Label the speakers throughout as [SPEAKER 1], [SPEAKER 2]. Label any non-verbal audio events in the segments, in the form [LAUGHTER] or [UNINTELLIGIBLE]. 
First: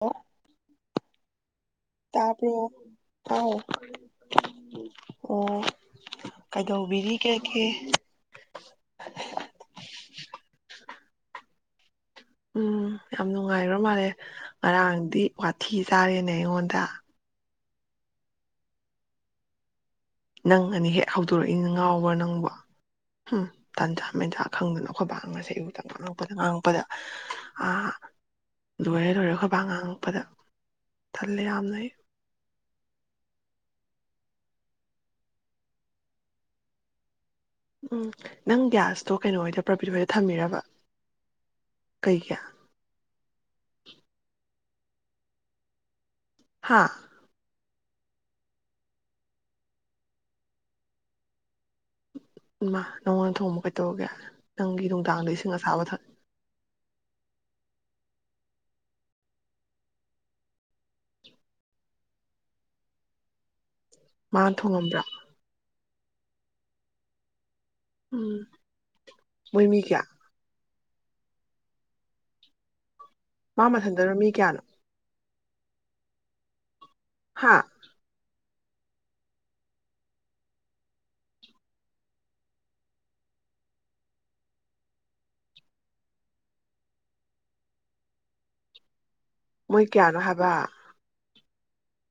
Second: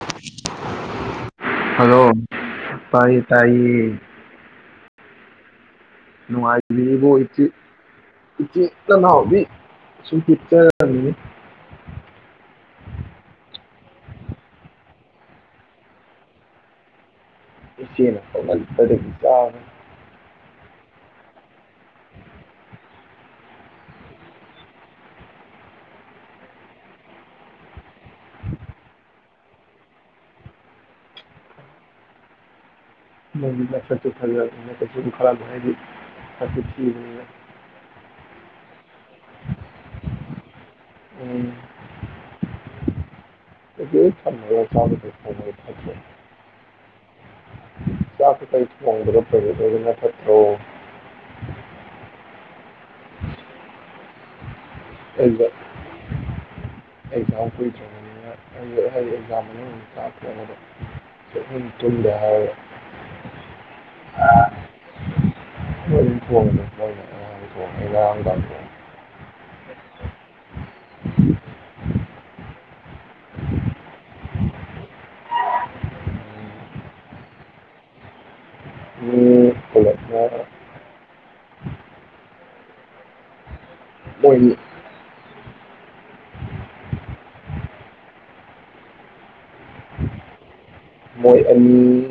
[SPEAKER 1] ꯑꯣ
[SPEAKER 2] ꯍꯜꯂꯣ
[SPEAKER 1] ꯇꯥꯕ꯭ꯔꯣ
[SPEAKER 2] ꯇꯥꯏꯌꯦ
[SPEAKER 1] ꯑꯥꯎ
[SPEAKER 2] ꯇꯥꯏꯌꯦ
[SPEAKER 1] ꯑꯣ
[SPEAKER 2] ꯅꯨꯡꯋꯥꯥꯏꯕꯤꯔꯤꯕꯣ ꯏꯆꯦ
[SPEAKER 1] ꯀꯩꯗꯧꯕꯤꯔꯤꯒꯦꯒꯦ
[SPEAKER 2] ꯏꯆꯦ ꯅꯅꯥꯎꯗꯤ ꯁꯨꯝ ꯍꯤꯞꯆꯔꯝꯃꯤꯅꯤ
[SPEAKER 1] ꯎꯝ ꯌꯥꯝ ꯅꯨꯡꯉꯥꯏꯕ ꯃꯥꯜꯂꯦ ꯉꯔꯥꯡꯗꯤ ꯋꯥꯊꯤ ꯆꯥꯔꯦꯅꯦ ꯑꯩꯉꯣꯟꯗ
[SPEAKER 2] ꯏꯆꯦꯅ ꯄꯪꯃꯟꯕꯗꯒꯤ ꯆꯥꯕꯅꯤ
[SPEAKER 1] ꯅꯪ ꯅꯅꯤ ꯍꯦꯛ ꯍꯧꯗꯣꯔꯛꯏꯅꯦ ꯉꯥꯎꯕ꯭ꯔꯥ ꯅꯪꯕꯣ ꯍꯨꯝ ꯇꯟꯖꯥ ꯃꯦꯟꯖꯥ ꯈꯪꯗꯅ ꯑꯩꯈꯣꯏꯕꯥ ꯉꯁꯤ ꯑꯌꯨꯛꯇ ꯉꯥꯡꯉꯛꯄꯗ ꯉꯥꯡꯉꯛꯄꯗ ꯑꯥ ꯂꯣꯏꯔꯦ ꯂꯣꯏꯔꯦ ꯑꯩꯈꯣꯏ ꯋꯥ ꯉꯥꯡꯉꯛꯄꯗ ꯇꯜꯂꯦ ꯌꯥꯝꯅ ꯑꯩ
[SPEAKER 2] ꯅꯪꯗꯤ ꯅꯁꯛꯇꯣ ꯐꯖꯕꯅꯤꯅ ꯀꯩꯁꯨꯕꯨ ꯈꯜꯂꯝꯃꯣꯏ ꯑꯩꯗꯤ ꯁꯛꯁꯦ ꯊꯤꯕꯅꯤꯅ
[SPEAKER 1] ꯎꯝ ꯅꯪ ꯒ꯭ꯌꯥꯁꯇꯣ ꯀꯩꯅꯣꯍꯣꯏꯗ ꯄ꯭ꯔꯕꯤꯠ ꯍꯣꯏꯗ ꯊꯝꯃꯤꯔꯕ
[SPEAKER 2] ꯎꯝ
[SPEAKER 1] ꯀꯩꯒꯤ
[SPEAKER 2] ꯄ꯭ꯔꯕꯤꯠ ꯍꯣꯏ ꯊꯝꯃ ꯆꯥꯕꯅ [UNINTELLIGIBLE]
[SPEAKER 1] ꯍꯥꯥ
[SPEAKER 2] ꯆꯥꯛ ꯀꯀꯩ ꯊꯣꯡꯕꯗꯣ ꯄ꯭ꯔꯕꯤꯠ ꯍꯣꯏꯗꯅ ꯐꯠꯇ꯭ꯔꯣ
[SPEAKER 1] ꯏꯃꯥ ꯅꯉꯣꯟꯗ ꯊꯣꯡꯕ ꯀꯗꯧꯔꯒꯦ ꯅꯪꯒꯤ ꯅꯨꯡꯗꯥꯡꯗ
[SPEAKER 2] ꯑꯩꯒ
[SPEAKER 1] ꯏꯁꯤꯡ ꯑꯁꯥꯕ ꯊꯛ
[SPEAKER 2] ꯑꯦꯛꯖꯥꯝ ꯀꯨꯏꯗ꯭ꯔꯕꯅꯤꯅ ꯑꯩꯒꯤ ꯍꯥꯏꯗꯤ ꯑꯦꯛꯖꯥꯝ ꯃꯅꯨꯡ ꯆꯥꯛ ꯊꯣꯡꯕꯗꯣ ꯁꯨꯛꯇꯨꯝ ꯇꯨꯝꯗꯦ ꯍꯥꯏꯔꯒꯦ
[SPEAKER 1] ꯃꯥꯅ ꯊꯣꯡꯉꯝꯕ꯭ꯔꯥ
[SPEAKER 2] [UNINTELLIGIBLE] ꯊꯣꯡꯉꯦ ꯉꯔꯥꯡ
[SPEAKER 1] ꯎꯝ
[SPEAKER 2] ꯅꯨꯡꯗꯥꯡ ꯊꯣꯡꯉꯦ
[SPEAKER 1] ꯃꯣꯏ ꯃꯤꯀꯌꯥ ꯃꯥ ꯃꯊꯟꯗꯔꯣ ꯃꯤ ꯀꯌꯥꯅꯣ ꯍꯥꯥ
[SPEAKER 2] ꯃꯤ ꯄꯨꯂꯞꯅ ꯃꯣꯏꯅꯤ
[SPEAKER 1] ꯃꯣꯏ ꯀꯌꯥꯅꯣ ꯍꯥꯏꯕ
[SPEAKER 2] ꯃꯣꯏ ꯑꯅꯤ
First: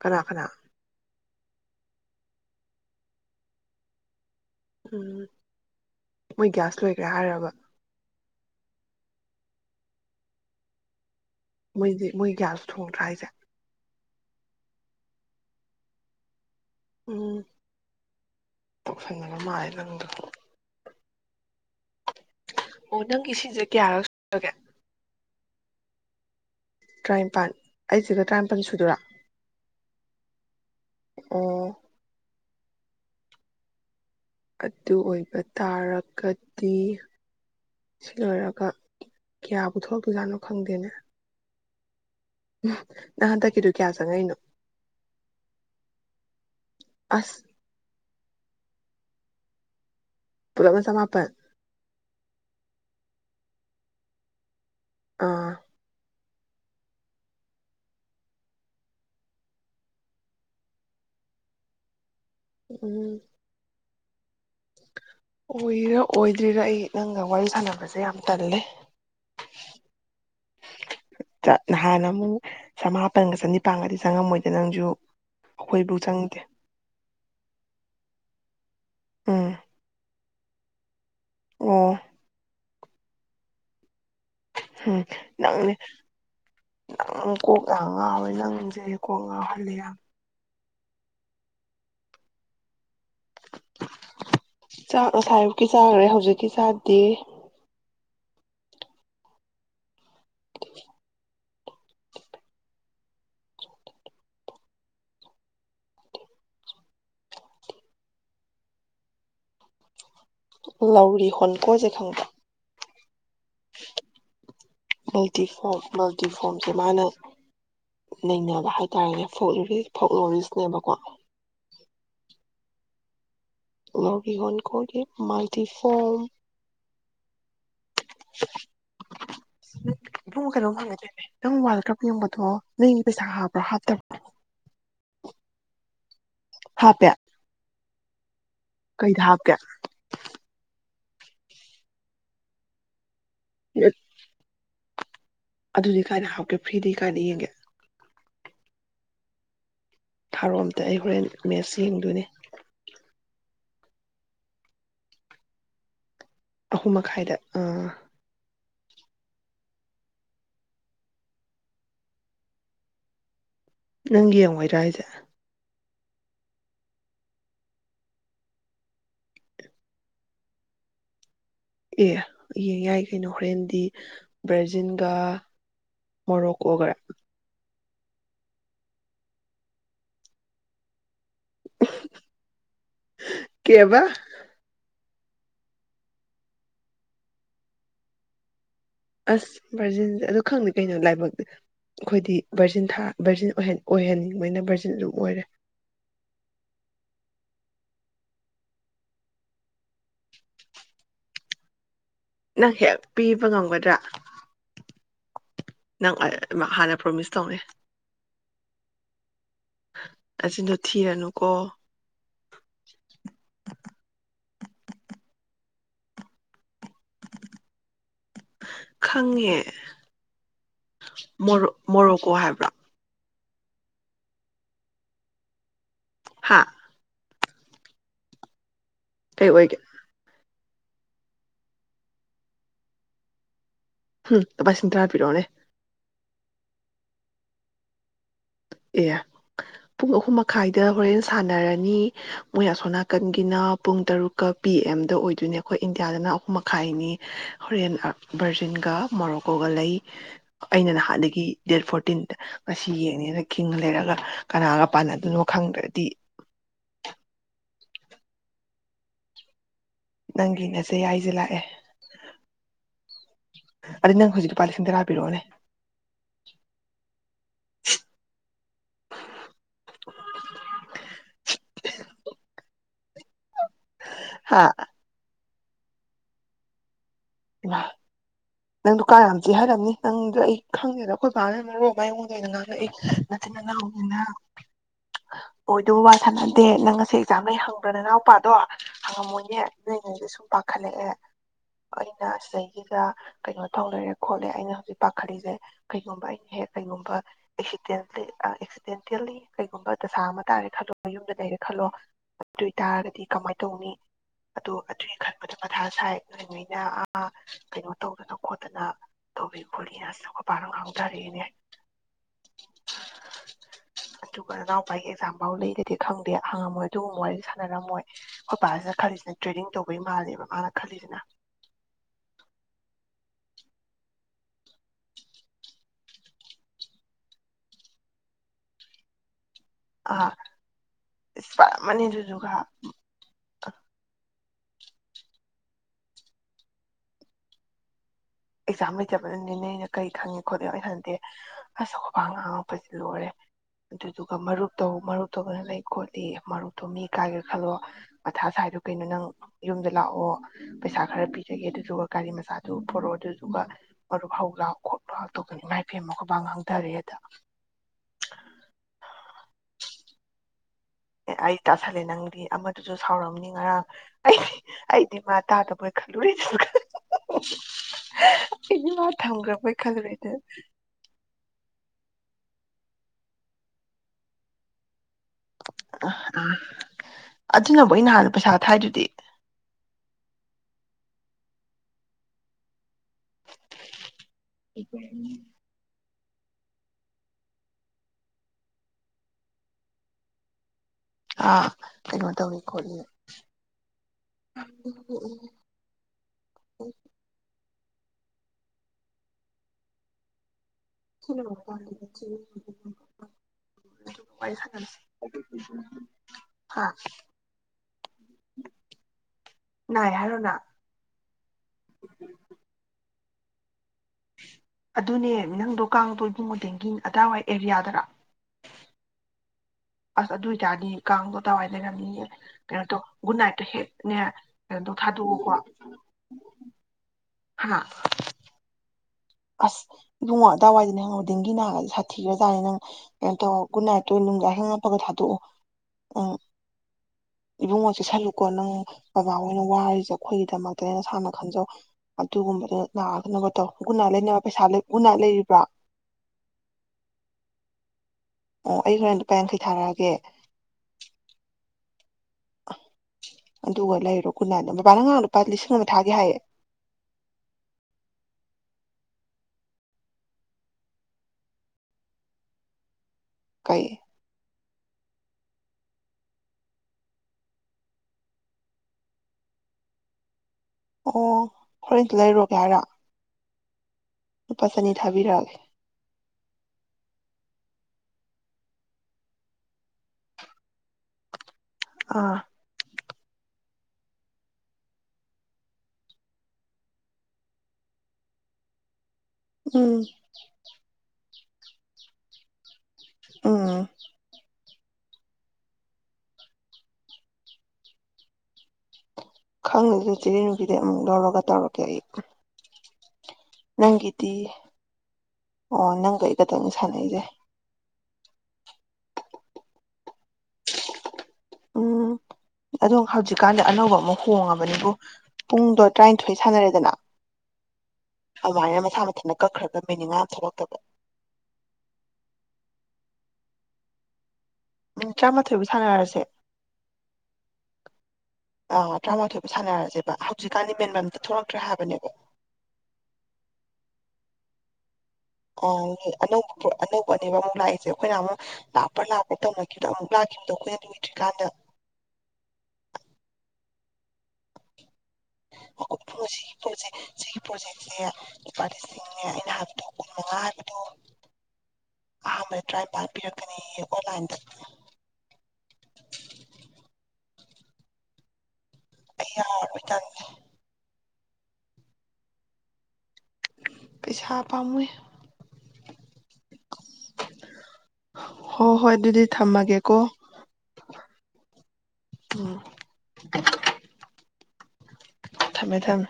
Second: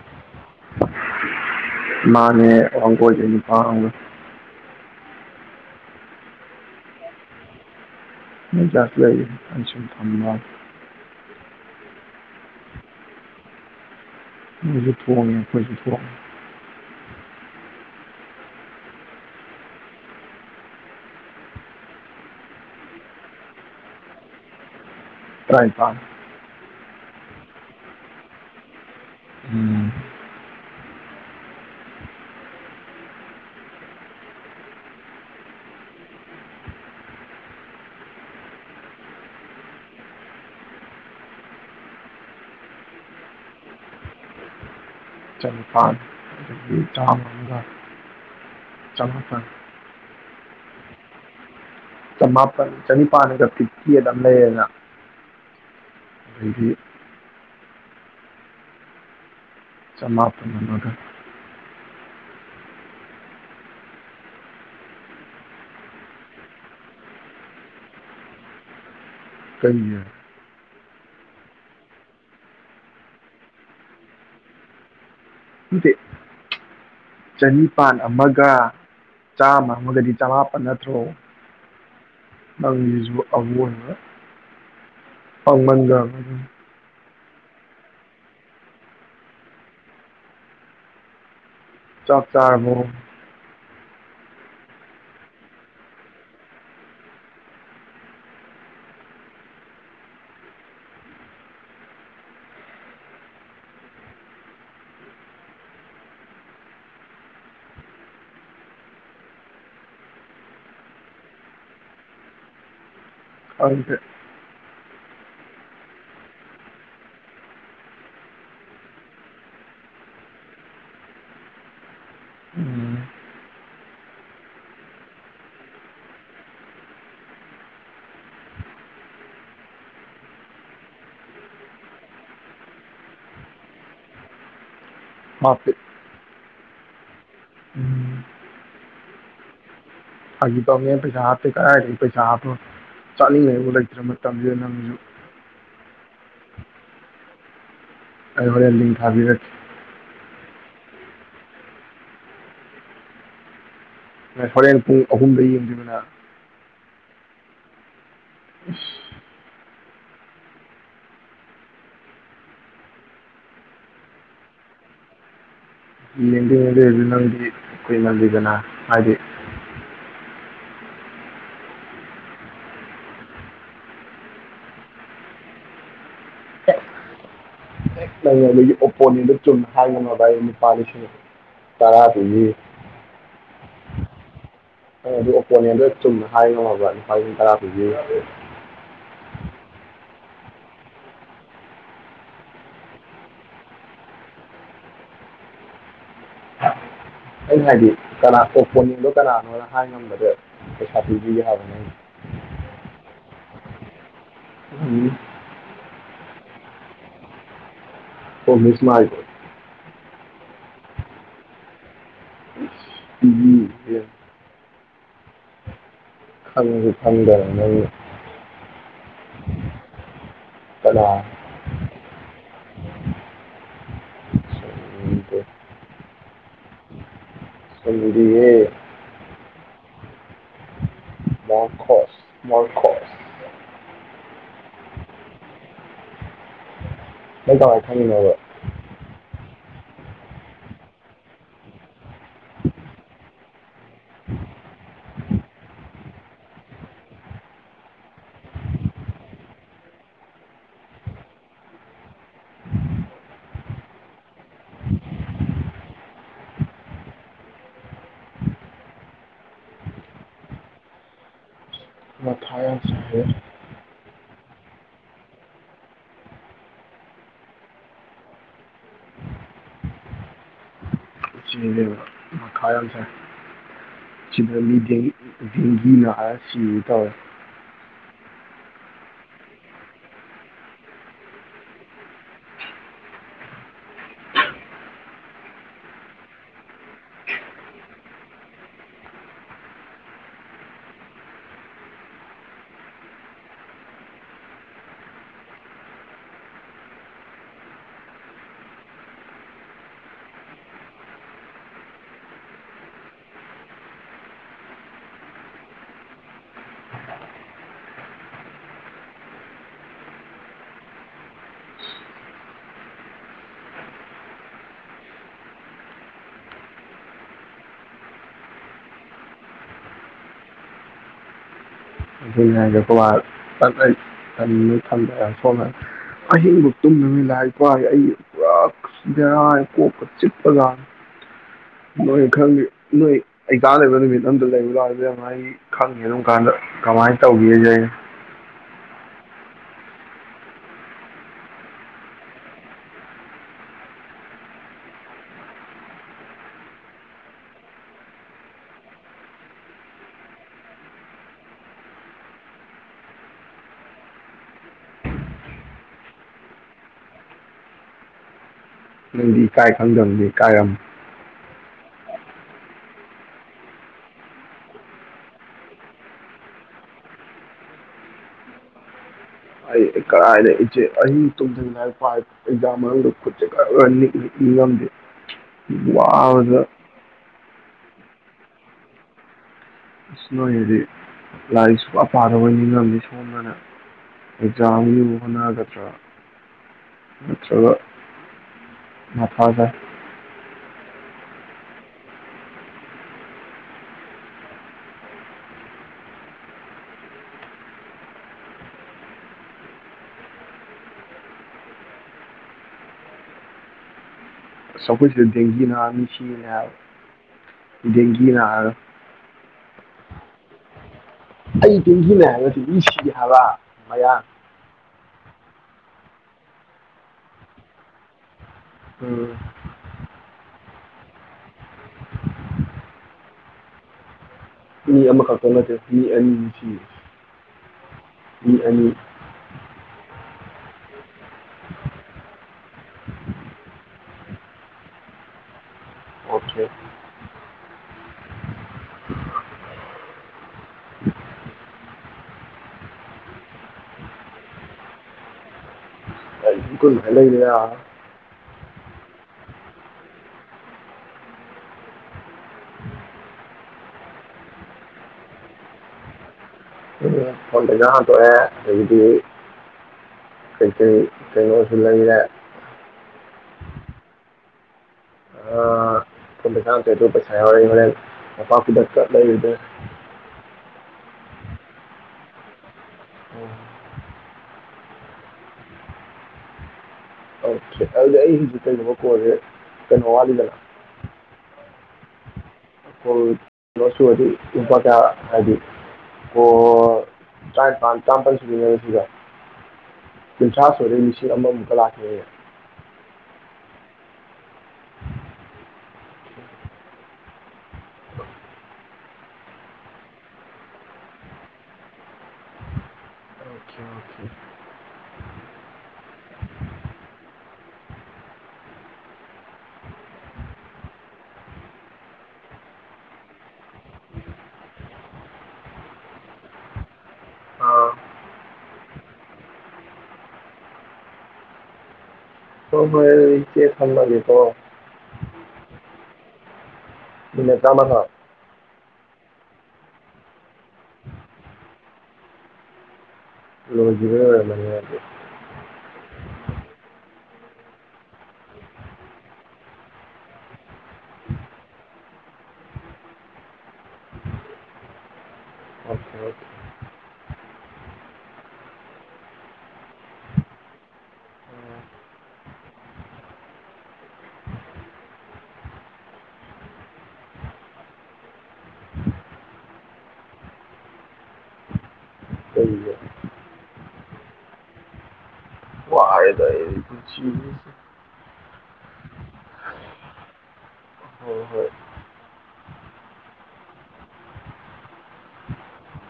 [SPEAKER 1] ꯀꯅꯥ ꯀꯅꯥ
[SPEAKER 2] ꯃꯥꯅꯦ ꯋꯥꯡꯒꯣꯏꯗꯒꯤ ꯅꯨꯄꯥ ꯑꯝꯒ
[SPEAKER 1] ꯎꯝ ꯃꯣꯏ ꯒ꯭ꯌꯥꯁ ꯂꯣꯏꯈ꯭ꯔꯦ ꯍꯥꯏꯔꯕ
[SPEAKER 2] ꯅꯣꯢ ꯀꯌꯥ ꯂꯩꯒꯦ ꯑꯩ ꯁꯨꯝ ꯍꯪꯕꯩ ꯋꯥꯅꯤ
[SPEAKER 1] ꯃꯣꯏꯗꯤ ꯃꯣꯏ ꯒ꯭ꯌꯥꯁ ꯊꯣꯡꯗ꯭ꯔꯥ ꯍꯥꯏꯁꯦ
[SPEAKER 2] ꯃꯣꯏꯁꯨ ꯊꯣꯡꯢ ꯑꯩꯈꯣꯏꯁꯨ ꯊꯣꯡꯢ
[SPEAKER 1] ꯎꯝ ꯇꯧꯁꯟꯅꯕ ꯃꯥꯜꯂꯦ ꯅꯪꯗꯣ ꯑꯣ ꯅꯪꯒꯤ ꯁꯤꯁꯦ ꯀꯌꯥꯔꯛ ꯁꯨꯒꯔꯒꯦ
[SPEAKER 2] ꯇ꯭ꯔꯥꯏꯄꯥꯟ
[SPEAKER 1] ꯇ꯭ꯔꯥꯏꯄꯥꯟꯜ ꯑꯩꯁꯤꯒ ꯇ꯭ꯔꯥꯏꯄꯟ ꯁꯨꯗꯣꯏꯔꯣ
[SPEAKER 2] ꯎꯝ
[SPEAKER 1] ꯑꯣ ꯑꯗꯨ ꯑꯣꯏꯕ ꯇꯥꯔꯒꯗꯤ ꯁꯤ ꯂꯣꯏꯔꯒ ꯀꯌꯥꯕꯨ ꯊꯣꯛ ꯂꯛꯇꯣꯏ ꯖꯥꯠꯅꯣ ꯈꯪꯗꯦꯅꯦ ꯅꯪ ꯍꯟꯗꯛ ꯀꯤꯗꯨ ꯀꯌꯥ ꯆꯪꯉꯛ ꯏꯅꯣ
[SPEAKER 2] ꯆꯅꯤꯄꯥꯟ ꯑꯗꯒꯤ
[SPEAKER 1] ꯑꯁ
[SPEAKER 2] ꯇꯔꯥꯉꯥꯝꯒ ꯆꯥꯅꯤꯄꯥꯟ
[SPEAKER 1] ꯄꯨꯂꯞꯅꯕ ꯆꯃꯥꯄꯟ
[SPEAKER 2] ꯆꯃꯥꯄꯜꯟ ꯆꯅꯤꯄꯥꯟꯅꯤꯒ ꯐꯤꯞꯇꯤ ꯑꯩꯠ ꯑꯃ ꯂꯩꯔꯦꯗꯅ
[SPEAKER 1] ꯑꯥ
[SPEAKER 2] ꯑꯩꯗꯤ ꯆꯃꯥꯄꯟ ꯑꯃꯒ
[SPEAKER 1] ꯎꯝ ꯑꯣꯏꯔ ꯑꯣꯏꯗ꯭ꯔꯤꯔꯥ ꯑꯩ ꯅꯪꯒ ꯋꯥꯔꯤ ꯁꯥꯟꯅꯕꯁꯦ ꯌꯥꯝ ꯇꯜꯂꯦ
[SPEAKER 2] ꯀꯔꯤꯒꯤ
[SPEAKER 1] ꯅꯍꯥꯟ ꯑꯃꯨꯛ ꯆꯃꯥꯄꯜꯒ ꯆꯅꯤꯄꯥꯟꯒꯗꯤ ꯆꯪꯉꯝꯃꯣꯏꯗ ꯅꯪꯁꯨ ꯑꯩꯈꯣꯏꯕꯨ ꯆꯪꯗꯦ
[SPEAKER 2] ꯆꯅꯤꯄꯥꯟ ꯑꯃꯒ ꯇꯥ
[SPEAKER 1] ꯎꯝ
[SPEAKER 2] ꯆꯥꯝꯃ ꯑꯃꯒꯗꯤ ꯆꯃꯥꯄꯟ ꯅꯠꯇ꯭ꯔꯣ
[SPEAKER 1] ꯑꯣ
[SPEAKER 2] ꯅꯪꯁꯤꯁꯨ ꯑꯋꯣꯏꯕ
[SPEAKER 1] ꯎꯝ
[SPEAKER 2] ꯍꯥꯎꯃꯠꯗꯅꯅꯦ
[SPEAKER 1] ꯅꯪꯁꯦ ꯀꯣꯛ ꯌꯥꯝ ꯉꯥꯎꯏ ꯅꯪꯖꯤꯗꯤ ꯀꯣꯛ ꯉꯥꯎꯍꯜꯂꯦ ꯌꯥꯝ
[SPEAKER 2] ꯆꯥꯛ ꯆꯥꯔꯕꯣ
[SPEAKER 1] ꯆꯥꯛ ꯉꯁꯥꯏꯌꯨꯛꯀꯤ ꯆꯥꯈ꯭ꯔꯦ ꯍꯧꯖꯤꯛꯀꯤ ꯆꯥꯗꯔꯤ [INAUDIBLE] ꯂꯧꯔꯤ ꯍꯣꯟ ꯀꯣꯏꯁꯦ ꯈꯪꯕ
[SPEAKER 2] ꯈꯪꯗꯦ
[SPEAKER 1] ꯃꯜꯇꯤꯐꯣꯝ ꯃꯜꯇꯤꯐꯣꯝꯁꯦ ꯃꯥꯅ ꯅꯩꯅꯕ ꯍꯥꯏꯇꯥꯥꯔꯦꯅꯦ ꯐꯣꯛꯔꯤ ꯐꯣꯛ ꯂꯣꯔꯤꯁꯅꯦꯕꯀꯣ ꯂꯣꯒꯤ ꯍꯣꯟꯀꯣꯒꯤ ꯃꯜꯇꯤ ꯐꯣꯔꯝ ꯏꯕꯨꯡꯉꯣ ꯀꯩꯅꯣꯝ ꯍꯪꯒꯗꯦ ꯅꯪ ꯋꯥꯔꯜ ꯀꯞ ꯌꯦꯡꯕꯗꯣ ꯅꯪꯒꯤ ꯄꯩꯁꯥ ꯍꯥꯕ꯭ꯔꯣ ꯍꯥꯞꯇꯕ꯭ꯔꯣ
[SPEAKER 2] ꯍꯞꯄꯦ
[SPEAKER 1] ꯍꯥꯞꯄꯦ ꯀꯩꯗ ꯍꯥꯞꯀꯦ
[SPEAKER 2] ꯐꯥꯒꯤ ꯇꯧꯕꯅꯦ ꯄꯩꯁꯥ ꯍꯞꯇꯦ ꯀꯥꯏꯗꯩ ꯄꯩꯁꯥ ꯍꯞꯇꯣꯏꯅ ꯆꯥꯅꯤꯡꯉꯥꯏꯕꯨ ꯂꯩꯇ꯭ꯔꯦ ꯃꯇꯝꯁꯤꯗ ꯅꯪ [INAUDIBLE]
[SPEAKER 1] ꯑꯗꯨꯗꯤ ꯀꯥꯏꯅ ꯍꯥꯞꯀꯦ ꯐ꯭ꯔꯤꯗꯤ ꯀꯥꯏꯅ ꯌꯦꯡꯒꯦ
[SPEAKER 2] ꯑꯩ ꯍꯣꯔꯦꯟ ꯂꯤꯛ ꯊꯥꯕꯤꯔꯛꯀꯦ
[SPEAKER 1] ꯊꯥꯔꯣꯛ ꯑꯝꯇꯥ ꯑꯩ ꯍꯣꯔꯦꯟ ꯃꯦꯠꯁ ꯌꯦꯡꯗꯣꯏꯅꯤ
[SPEAKER 2] ꯍꯣꯔꯦꯟ ꯄꯨꯡ ꯑꯍꯨꯝꯗ ꯌꯦꯡꯗꯣꯏꯕꯅꯪ
[SPEAKER 1] ꯃꯈꯥꯏꯗ ꯑꯥ ꯅꯪꯒꯤ ꯌꯦꯡꯉꯣꯏꯗ꯭ꯔꯥ ꯍꯥꯏꯁꯦ
[SPEAKER 2] ꯌꯦꯡꯗꯦ ꯌꯦꯡꯗꯦ ꯅꯪꯗꯤ ꯀꯨꯏꯃꯜꯂꯤꯗꯅ ꯍꯥꯏꯗꯤ
[SPEAKER 1] ꯑꯦ ꯌꯦꯡ ꯌꯥꯏ ꯀꯩꯅꯣ ꯍꯣꯔꯦꯟꯗꯤ ꯕ꯭ꯔꯥꯖꯤꯜꯒ ꯃꯣꯔꯣꯛꯀꯣꯒꯔ
[SPEAKER 2] ꯅ ꯑꯗꯨꯒꯤ ꯑꯣꯄꯣꯅꯦꯟꯗꯣ ꯆꯨꯝꯅ ꯍꯥꯏꯉꯝꯕꯗ ꯑꯩ ꯅꯨꯄꯥ ꯂꯤꯁꯤꯡ ꯇꯔꯥ ꯄꯤꯕꯤꯒꯦ
[SPEAKER 1] ꯀꯦꯕ
[SPEAKER 2] ꯑꯗꯨ ꯑꯣꯄꯣꯅꯦꯟꯗꯨ ꯆꯨꯝꯅ ꯍꯥꯏꯉꯝꯃꯕ ꯂꯨꯄꯥ ꯇꯔꯥ ꯄꯤꯕꯤꯒꯦ
[SPEAKER 1] ꯑꯁ ꯚꯥꯔꯖꯤꯟꯁꯦ ꯑꯗꯨ ꯈꯪꯗꯦ ꯀꯩꯅꯣ ꯂꯥꯏꯕꯁꯤ ꯑꯩꯈꯣꯏꯗꯤ ꯚꯥꯔꯖꯤꯟ ꯊꯥ ꯚꯥꯔꯖꯤꯟ ꯑꯣꯏꯍꯟꯅꯤꯡꯕꯅ ꯚꯥꯔꯖꯤꯟ ꯑꯗꯨꯝ ꯑꯣꯏꯔꯦ
[SPEAKER 2] ꯑꯩꯅ ꯍꯥꯏꯗꯤ ꯀꯅꯥ ꯀ ꯑꯣꯄꯣꯅꯦꯟꯗꯣ ꯀꯅꯥꯅꯣꯅ ꯍꯥꯏ ꯉꯝꯕꯗ ꯄꯩꯁꯥ ꯄꯤꯕꯤꯒꯦ ꯍꯥꯏꯕꯅꯦ
[SPEAKER 1] ꯅꯪ ꯍꯦꯛ ꯄꯤꯕ ꯉꯝꯒꯗ꯭ꯔꯥ
[SPEAKER 2] ꯎꯝ
[SPEAKER 1] ꯅꯪ ꯍꯥꯟꯅ ꯄ꯭ꯔꯣꯃꯤꯁ ꯇꯧꯅꯦ
[SPEAKER 2] ꯑꯣ ꯃꯤꯁ ꯃꯥꯈ
[SPEAKER 1] ꯅꯆꯤꯟꯗꯨ ꯊꯤꯔꯅꯨ ꯀꯣ
[SPEAKER 2] ꯄꯤꯕꯤꯒꯦ ꯈꯪꯗꯔꯥ ꯅꯪꯅ
[SPEAKER 1] ꯈꯪꯉꯦ
[SPEAKER 2] ꯀꯅꯥ
[SPEAKER 1] ꯃꯣꯔꯣ ꯃꯣꯔꯣꯛꯀꯣ ꯍꯥꯏꯕ꯭ꯔꯣ ꯍꯥꯥ
[SPEAKER 2] ꯁꯟꯗꯦ
[SPEAKER 1] ꯀꯩ ꯑꯣꯏꯒꯦ
[SPEAKER 2] ꯃꯣꯔ ꯀꯣꯁ ꯃꯣꯔ ꯀꯣꯁ
[SPEAKER 1] ꯎꯝ ꯂꯨꯄꯂꯤꯁꯤꯡ ꯇꯔꯥ ꯄꯤꯔꯛꯑꯣꯅꯦ
[SPEAKER 2] ꯅꯪ ꯀꯃꯏ ꯈꯥꯪꯉꯤꯅꯣꯕ
[SPEAKER 1] ꯑꯦ ꯄꯨꯡ ꯑꯍꯨꯝ ꯃꯈꯥꯏꯗ ꯍꯣꯔꯦꯟ ꯁꯥꯟꯅꯔꯅꯤ ꯃꯣꯏ ꯑꯁꯣꯅꯥꯀꯟꯒꯤꯅ ꯄꯨꯡ ꯇꯔꯨꯛꯀ ꯄꯤ ꯑꯦꯝꯗ ꯑꯣꯏꯗꯣꯏꯅꯦ ꯑꯩꯈꯣꯏ ꯏꯟꯗꯤꯌꯥꯗꯅ ꯑꯍꯨꯝ ꯃꯈꯥꯏꯅꯤ ꯍꯣꯔꯦꯟ ꯚꯔꯖꯤꯟꯒ ꯃꯣꯔꯣꯀꯣꯒ ꯂꯩ ꯑꯩꯅ ꯅꯍꯥꯟꯗꯒꯤ ꯗꯦꯠ ꯐꯣꯔꯇꯤꯟꯗ ꯉꯁꯤ ꯌꯦꯡꯅꯤꯅ ꯈꯤꯡꯉ ꯂꯩꯔꯒ ꯀꯅꯥꯒ ꯄꯥꯟꯅꯗꯣꯏꯅꯣ ꯈꯪꯗ꯭ꯔꯗꯤ ꯅꯪꯒꯤ ꯅꯆꯦ ꯌꯥꯏꯁꯦ ꯂꯥꯛꯑꯦ
[SPEAKER 2] ꯃꯊꯥ ꯌꯥꯝ ꯁꯥꯏꯌꯦ
[SPEAKER 1] ꯑꯗꯨ ꯅꯪ ꯍꯧꯖꯤꯛ ꯂꯨꯄꯥ ꯂꯤꯁꯤꯡ ꯇꯔꯥ ꯄꯤꯔꯛꯑꯣꯅꯦ
[SPEAKER 2] ꯏꯆꯦ ꯏꯕꯦꯝꯃꯥ ꯃꯈꯥ ꯌꯥꯝ ꯁꯥꯏ
[SPEAKER 1] ꯍꯥ
[SPEAKER 2] ꯁꯤꯗꯒꯤ ꯗꯦꯟꯒꯤ ꯗꯦꯟꯒꯤ ꯅꯔꯒ ꯁꯤꯒꯦ ꯇꯧꯋꯦ
[SPEAKER 1] ꯏꯃꯥ ꯅꯪꯗꯨ ꯀꯥ ꯌꯥꯝ ꯆꯤꯍꯔꯝꯅꯤ ꯅꯪꯗꯣ ꯑꯩ ꯈꯪꯗꯦꯗ ꯑꯩꯈꯣꯏ ꯕꯥꯅ ꯃꯔꯣꯃ ꯑꯩꯉꯣꯟꯗ ꯑꯣꯏꯅ ꯉꯥꯡꯉꯛꯏ ꯅꯆꯤꯟ ꯅꯅꯥꯎꯅꯤꯅ ꯑꯣꯏꯗꯨꯕ ꯋꯥ ꯁꯥꯟꯅꯗꯦ ꯅꯪ ꯉꯁꯤ ꯑꯦꯛꯖꯥꯝ ꯂꯩ ꯍꯪꯕ꯭ꯔꯥ ꯅꯅꯥꯎꯄꯥꯗꯣ ꯍꯪꯉꯝꯃꯣꯏꯅꯦ ꯅꯣꯏ ꯅꯪ ꯁꯨꯝ ꯄꯥꯈꯠꯂꯛꯑꯦ ꯑꯩꯅ ꯁꯤꯗꯩꯩꯁꯤꯗ ꯀꯩꯅꯣ ꯊꯧ ꯂꯩꯔꯦ ꯈꯣꯠꯂꯦ ꯑꯩꯅ ꯍꯧꯖꯤꯛ ꯄꯥꯈꯠꯂꯤꯁꯦ ꯀꯩꯒꯨꯝꯕ ꯑꯩꯅ ꯍꯦꯛ ꯀꯩꯒꯨꯝꯕ ꯑꯦꯛꯁꯤꯗꯦꯟꯂꯤ ꯑꯦꯛꯁꯤꯗꯦꯟꯇꯦꯜꯂꯤ ꯀꯩꯒꯨꯝꯕ ꯗꯁꯥ ꯑꯃ ꯇꯥꯔꯦ ꯈꯜꯂꯣ ꯌꯨꯝꯗ ꯂꯩꯔꯦ ꯈꯜꯂꯣ ꯑꯗꯨ ꯑꯣꯏꯇꯥꯔꯒꯗꯤ ꯀꯃꯥꯏꯅ ꯇꯧꯅꯤ ꯑꯗꯣ ꯑꯗꯨꯒꯤ ꯈꯟꯕꯗ ꯃꯊꯥ ꯁꯥꯏꯃꯤ ꯌ ꯑ ꯑ ꯀꯩꯅꯣ ꯇꯧꯗꯅ ꯈꯣꯠꯇꯅ ꯇꯧꯔꯤ ꯈꯣꯂꯤꯅ ꯑꯁ ꯑꯈꯣꯏ ꯕꯥꯅ ꯉꯥꯡꯙꯔꯛꯑꯦꯅꯦ ꯑꯗꯨꯒ ꯅꯅꯥꯎꯄꯥꯒꯤ ꯑꯦꯛꯖꯥꯝꯐꯥꯎ ꯂꯩꯗꯨꯗꯤ ꯈꯪꯗꯦ ꯍꯪꯉꯝꯃꯣꯏ ꯑꯗꯨꯒꯨꯝꯕ ꯋꯥꯔꯤ ꯁꯥꯟꯅꯔꯝꯃꯣꯏ ꯑꯈꯣꯏ ꯄꯥꯁꯤꯅ ꯈꯜꯂꯤꯁꯤꯅ ꯇ꯭ꯔꯦꯗꯤꯡ ꯇꯧꯕꯩ ꯃꯥꯜꯂꯦꯕ ꯃꯥꯅ ꯈꯜꯂꯤꯁꯤꯅ
[SPEAKER 2] ꯑꯗꯨꯅꯦ ꯍꯥꯏꯖꯦ ꯑꯩꯈꯣꯏ ꯃꯥꯖꯦ ꯇꯞꯇꯥꯏ ꯀꯔꯤꯅꯣ ꯈꯜꯂꯦ ꯁꯣꯝꯗ ꯑꯍꯤꯡꯕꯨ ꯇꯨꯝꯗꯃꯩ ꯂꯥꯏꯔꯤꯛ ꯄꯥꯔꯤ ꯑꯩ ꯄꯨꯔꯥ ꯕꯦꯔꯥꯅꯦ ꯀꯣꯛꯀ
[SPEAKER 1] ꯑꯥ
[SPEAKER 2] ꯆꯤꯛꯄꯒ
[SPEAKER 1] ꯏꯁ ꯄꯥꯔꯝꯃꯅꯤ
[SPEAKER 2] ꯅꯣꯏ
[SPEAKER 1] ꯑꯗꯨꯗꯨꯒ
[SPEAKER 2] ꯈꯪꯅꯤ ꯅꯣꯏ ꯑꯦꯛꯖꯥꯝ ꯂꯩꯕ ꯅꯨꯃꯤꯠ ꯁꯤꯗ ꯂꯩꯔꯨ ꯂꯥꯎ ꯑꯩ ꯈꯪꯗꯦ ꯑꯗꯨꯝ ꯀꯥꯟꯗ ꯀꯃꯥꯏ ꯇꯧꯕꯤꯔꯤꯒꯦ
[SPEAKER 1] ꯑꯦꯛꯖꯥꯝ ꯂꯩꯇꯕꯅꯅꯤꯅꯦ ꯅꯣꯏꯅ ꯀꯔꯤ ꯈꯪꯉꯤ ꯈꯣꯠꯂꯤ ꯑꯩ ꯍꯥꯏꯕꯗꯤ ꯑꯁ ꯑꯩꯈꯣꯏ ꯄꯥꯅ ꯉꯥꯡꯂꯛꯄꯁꯗꯤ ꯂꯣꯏꯔꯦ ꯑꯗꯨꯗꯨꯒ ꯃꯔꯨꯞ ꯇꯧ ꯃꯔꯨꯞ ꯇꯧꯗꯅ ꯂꯩ ꯈꯣꯠꯂꯤ ꯃꯔꯨꯞꯇꯣ ꯃꯤ ꯀꯥꯏꯔꯦ ꯈꯜꯂꯣ ꯃꯊꯥ ꯁꯥꯏꯗꯣ ꯀꯩꯅꯣ ꯅꯪ ꯌꯨꯝꯗ ꯂꯥꯛꯑꯣ ꯄꯩꯁꯥ ꯈꯔ ꯄꯤꯔꯒꯦ ꯑꯗꯨꯗꯨꯒ ꯒꯥꯔꯤ ꯃꯆꯥꯗꯨ ꯄꯣꯔꯛꯑꯣ ꯑꯗꯨꯗꯨꯒ ꯃꯔꯨꯞ ꯍꯧꯂꯥꯎ ꯈꯣꯠꯂꯥꯎ ꯇꯧꯗꯅ ꯏꯃꯥꯏ ꯄꯦꯝꯃ ꯑꯈꯣꯏ ꯕꯥꯅ ꯍꯥꯡꯊꯔꯛꯑꯦ ꯍꯦꯛꯇ
[SPEAKER 2] ꯃꯤ ꯀꯥꯏ ꯈꯪꯗꯕꯅꯦ ꯀꯥꯏ ꯌꯥꯝ
[SPEAKER 1] ꯑꯩ ꯇꯥꯁꯜꯂꯦ ꯅꯪ ꯅꯨꯄꯤ ꯑꯃꯗꯨꯁꯨ ꯁꯥꯎꯔꯝꯅꯤ ꯉꯔꯥꯡ ꯑꯩꯗꯤ ꯑꯩꯗꯤ ꯃꯥ ꯇꯥꯗꯕꯣꯏ ꯈꯜꯂꯨꯨꯔꯦ ꯑꯗꯨꯒ ꯑꯩꯗꯤ ꯃꯥ ꯊꯝꯈ꯭ꯔꯕ
[SPEAKER 2] ꯑꯩ ꯀꯥꯏꯔꯦ ꯏꯆꯦ ꯑꯍꯤꯡ ꯇꯨꯝꯗꯨꯗ ꯉꯥꯏ ꯄꯥꯏ ꯑꯦꯛꯖꯥꯝ ꯃꯅꯨꯡꯗ ꯈꯨꯠꯁꯦ ꯒꯔ ꯔ ꯔ ꯅꯤꯛꯑꯦ ꯏꯕ ꯉꯝꯗꯦ ꯋꯥꯕꯗ
[SPEAKER 1] ꯑꯗꯨꯅꯕꯨ ꯑꯩꯅ ꯍꯥꯟꯅ ꯄꯩꯁꯥ ꯊꯥꯏꯗꯨꯗꯤ
[SPEAKER 2] ꯏꯁ ꯅꯣꯏꯖꯤꯗꯤ ꯂꯥꯏꯔꯤꯛ ꯁꯨꯛꯄ ꯄꯥꯗꯕꯣꯏ ꯅꯤꯉꯝꯅꯤ ꯁꯣꯝꯗꯅ ꯑꯦꯛꯖꯥꯝꯒꯤ ꯑꯃꯨꯛ ꯍꯣꯠꯅꯒꯗ꯭ꯔꯥ ꯅꯠꯇ꯭ꯔꯒ ꯃꯊꯥ ꯁꯥꯏ
[SPEAKER 1] ꯑꯥ ꯀꯩꯅꯣ ꯇꯧꯏ ꯈꯣꯠꯂꯤ [UNINTELLIGIBLE]
[SPEAKER 2] ꯑꯁ
[SPEAKER 1] ꯁꯥꯟꯅꯁꯤ
[SPEAKER 2] ꯑꯈꯣꯏ ꯁꯤꯗ ꯗꯦꯡꯒꯤ ꯅꯥꯔꯑ ꯃꯤ ꯁꯤꯔꯦ ꯍꯥꯏꯕ
[SPEAKER 1] ꯍꯥ
[SPEAKER 2] ꯗꯦꯡꯒꯤ ꯅꯥꯔꯒ
[SPEAKER 1] ꯅꯥꯏ ꯍꯥꯏꯔꯣ ꯅꯪ
[SPEAKER 2] ꯑꯩ ꯗꯦꯡꯒꯤ ꯅꯦ ꯍꯥꯏꯕ ꯃꯤꯁꯤ ꯍꯋꯥ ꯃꯌꯥꯡ
[SPEAKER 1] ꯑꯗꯨꯅꯦ ꯅꯪꯕꯨ ꯀꯥꯡꯗꯣ ꯏꯕꯨꯡꯉꯣ ꯗꯦꯡꯒꯤ ꯑꯗꯥꯏꯋꯥꯏ ꯑꯦꯔꯤꯌꯥꯗꯔ
[SPEAKER 2] ꯎꯝ
[SPEAKER 1] ꯑꯁ ꯑꯗꯨ ꯑꯣꯏꯇꯥꯔꯗꯤ ꯀꯥꯡꯗꯣ ꯑꯗꯨꯋꯥꯏꯗ ꯂꯩꯔꯝꯅꯤꯌꯦ ꯀꯩꯅꯣ ꯇꯧ ꯒꯨꯗ ꯅꯥꯏꯠꯇꯣ ꯍꯦꯛꯅꯦ ꯀꯩꯅꯣ ꯇꯧ
[SPEAKER 2] ꯃꯤ ꯑꯃꯈꯛꯇ
[SPEAKER 1] ꯊꯥꯗꯣꯛꯑꯣꯀꯣ
[SPEAKER 2] ꯅꯠꯇꯦ ꯃꯤ ꯑꯅꯤꯅꯦ ꯁꯤꯔꯤꯁꯦ
[SPEAKER 1] ꯍꯥ
[SPEAKER 2] [INAUDIBLE]
[SPEAKER 1] ꯑꯁ ꯏꯕꯨꯡꯉꯣ ꯑꯋꯥꯏꯗꯅꯦ ꯈꯪꯕ ꯗꯦꯡꯒꯤꯪꯅꯥꯔꯗꯤ ꯁꯥꯊꯤꯈ꯭ꯔꯖꯥꯠꯅꯤ ꯅꯪ ꯀꯩꯅꯣ ꯇꯧ ꯒꯨꯗ ꯅꯥꯏꯠꯇꯣ ꯅꯨ ꯌꯥꯍꯤꯡꯉꯛꯄꯒ ꯊꯥꯗꯣꯛꯑꯣ ꯎꯝ
[SPEAKER 2] ꯑꯣꯀꯦ
[SPEAKER 1] ꯏꯕꯨꯡꯉꯣ ꯆꯦꯛꯁꯜꯂꯨꯀꯣ ꯅꯪ ꯕꯕꯥꯍꯣꯏꯅ ꯋꯥꯔꯤꯁꯦ ꯑꯩꯈꯣꯏꯒꯤꯗꯃꯛꯇꯅꯦ ꯅꯁꯥꯅ ꯈꯟꯖꯧ ꯑꯗꯨꯒꯨꯝꯕꯗꯣ ꯅꯥꯗꯅꯕ ꯇꯧ ꯎꯅꯥ ꯂꯩꯅꯕ ꯄꯩꯁꯥ ꯂꯩ ꯎꯅꯥ ꯂꯩꯔꯤꯕ꯭ꯔꯥ
[SPEAKER 2] ꯀꯨꯜ ꯍꯥꯏ ꯂꯩ ꯑ
[SPEAKER 1] ꯑꯣ ꯑꯩ ꯍꯣꯔꯦꯟ ꯂꯨꯄꯥ ꯌꯥꯡꯈꯩ ꯊꯥꯔꯛꯑꯒꯦ ꯑꯗꯨꯒ ꯂꯩꯔꯣ ꯒꯨꯠꯅꯥꯏꯠ ꯑꯃ ꯕꯥꯕꯥꯅ ꯉꯥꯔꯥꯉ ꯂꯨꯄꯥ ꯂꯤꯁꯤꯡ ꯑꯃ ꯊꯥꯒꯤ ꯍꯥꯏꯌꯦ
[SPEAKER 2] ꯐꯣꯟ ꯄꯩꯁꯥ ꯍꯥꯟꯇꯣꯛꯑꯦ ꯑꯗꯩꯗꯤ ꯀꯩ ꯀꯩ ꯀꯩꯅꯣꯁꯨ ꯂꯩꯔꯦ
[SPEAKER 1] ꯀꯩ
[SPEAKER 2] ꯐꯣꯟ ꯄꯩꯁꯥ ꯍꯥꯟꯇꯣꯛꯑꯦ ꯑꯗꯣ ꯄꯩꯁꯥ ꯌꯥꯎꯔꯤ ꯍꯣꯔꯦꯟ ꯃꯣꯟꯄꯥꯛꯐꯤꯗꯛꯀ ꯂꯩꯔꯨꯗꯣꯏꯅꯦ
[SPEAKER 1] ꯑꯣ ꯍꯣꯔꯦꯟꯗꯨ ꯂꯩꯔꯣꯒꯦ ꯍꯥꯏꯔꯣ ꯂꯨꯄꯥ ꯆꯅꯤ ꯊꯥꯕꯤꯔꯛꯑꯒꯦ
[SPEAKER 2] ꯑꯣꯀꯦ ꯑꯩ ꯍꯧꯖꯤ ꯀꯩꯩꯅꯣꯕ ꯀꯤꯜꯁꯦ ꯀꯩꯅꯣ ꯋꯥꯠꯂꯤꯗꯅ
[SPEAKER 1] ꯑꯥ
[SPEAKER 2] ꯀꯣꯜ ꯁꯨꯔꯗꯤ ꯏꯁꯇꯗ ꯍꯥꯏꯗꯤ ꯂꯣꯜ ꯇꯥꯏꯄꯥꯜ ꯇꯔꯥꯄꯥꯟ ꯁꯨꯗꯣꯏꯅꯦ ꯁꯤꯁꯦ
[SPEAKER 1] ꯎꯝ
[SPEAKER 2] [UNINTELLIGIBLE] ꯑꯃ ꯕꯨꯀꯥ ꯂꯥꯛꯈꯤꯅꯤꯕ
[SPEAKER 1] ꯑꯥ ꯈꯪꯗꯦ ꯆꯦ ꯔꯦꯅꯨꯕꯤꯗꯩ ꯑꯃꯨꯛ ꯂꯧꯔꯒ ꯇꯧꯔꯒꯦ ꯑꯩ
[SPEAKER 2] ꯑꯣꯀꯦ ꯑꯣꯀꯦ
[SPEAKER 1] ꯅꯪꯒꯤꯗꯤ ꯑꯣ ꯅꯪꯒ ꯑꯩꯒꯗꯪ ꯁꯥꯟꯅꯩꯁꯦ ꯎꯝ ꯑꯗꯣ ꯍꯧꯖꯤꯛꯀꯥꯟꯁꯦ ꯑꯅꯧꯕ ꯑꯃꯨꯛ ꯍꯣꯡꯉꯕꯅꯤꯕꯨ ꯄꯨꯡꯗꯣ ꯇꯔꯥꯅꯤꯊꯣꯏ ꯁꯥꯟꯅꯔꯦꯗꯅ
[SPEAKER 2] ꯑꯥ
[SPEAKER 1] ꯑꯗꯨꯃꯥꯏꯅ ꯃꯁꯥ ꯃꯊꯟꯇ ꯀꯛꯈ꯭ꯔꯒ ꯃꯤꯅꯤꯠ ꯃꯥ ꯊꯣꯛꯂꯛꯇꯕ
[SPEAKER 2] ꯍ ꯍꯣꯏ ꯏꯆꯦ ꯊꯝꯃꯒꯦꯀꯣ
[SPEAKER 1] ꯃꯤꯅꯤꯠ ꯇꯔꯥꯃꯥꯊꯣꯏꯕꯨ ꯁꯥꯟꯅꯔꯁꯦ ꯑꯥ
[SPEAKER 2] [UNINTELLIGIBLE]
[SPEAKER 1] ꯇꯔꯥꯃꯥꯊꯣꯏꯕꯨ ꯁꯥꯟꯅꯔꯛꯁꯦꯕ ꯍꯧꯖꯤꯛꯀꯥꯟꯗꯤ ꯃꯦꯟꯕꯝ ꯑꯝꯇꯥ ꯊꯣꯛꯂꯛꯇ꯭ꯔꯦ ꯍꯥꯏꯕꯅꯦꯕ
[SPEAKER 2] ꯂꯣꯏꯒꯤꯕ ꯑꯣꯏꯔꯃꯅꯤ ꯍꯥꯏꯗꯤ
[SPEAKER 1] ꯑꯧ ꯑꯅꯧꯕ ꯑꯅꯧꯕꯅꯦꯕ ꯑꯃꯨꯛ ꯂꯥꯛꯏꯁꯦ ꯑꯩꯈꯣꯏꯅ ꯑꯃꯨꯛ ꯂꯥꯞꯄ꯭ꯔꯥ ꯂꯥꯄꯦ ꯇꯧꯅꯈꯤꯕꯗ ꯑꯃꯨꯛ ꯂꯥꯛꯈꯤꯕꯗꯣ ꯑꯩꯈꯣꯏꯅ ꯂꯣꯏꯇ꯭ꯔꯤꯀꯥꯟꯗ
[SPEAKER 2] ꯑꯣꯀꯦ ꯑꯣꯀꯦ
[SPEAKER 1] ꯨꯁꯤꯒꯤ ꯄ꯭ꯔꯣꯖꯦꯛ ꯁꯤꯒꯤ ꯄ꯭ꯔꯣꯖꯦꯛꯁꯦ ꯂꯨꯄꯥ ꯂꯤꯁꯤꯡꯅꯦ ꯑꯩꯅ ꯍꯥꯏꯕꯗꯣ ꯀꯨꯟꯃꯉꯥ ꯍꯥꯏꯕꯗꯣ ꯑꯍꯥꯟꯕꯗ ꯇꯔꯥꯅꯤꯄꯥꯟ ꯄꯤꯔꯛꯀꯅꯤ ꯑꯣꯟꯂꯥꯏꯟꯗ ꯑꯩ ꯌꯥꯎꯔꯔꯤꯏ ꯇꯥꯂꯦ
[SPEAKER 2] ꯀꯩꯒꯤ
[SPEAKER 1] ꯄꯩꯁꯥ ꯄꯥꯝꯃꯨꯏ
[SPEAKER 2] [UNINTELLIGIBLE]
[SPEAKER 1] ꯍꯣ ꯍꯣꯏ ꯑꯗꯨꯗꯤ ꯊꯝꯃꯒꯦꯀꯣ
[SPEAKER 2] ꯍꯣꯏ ꯍꯣꯏ
[SPEAKER 1] ꯑꯣ ꯊꯝꯃꯦ ꯊꯝꯃꯦ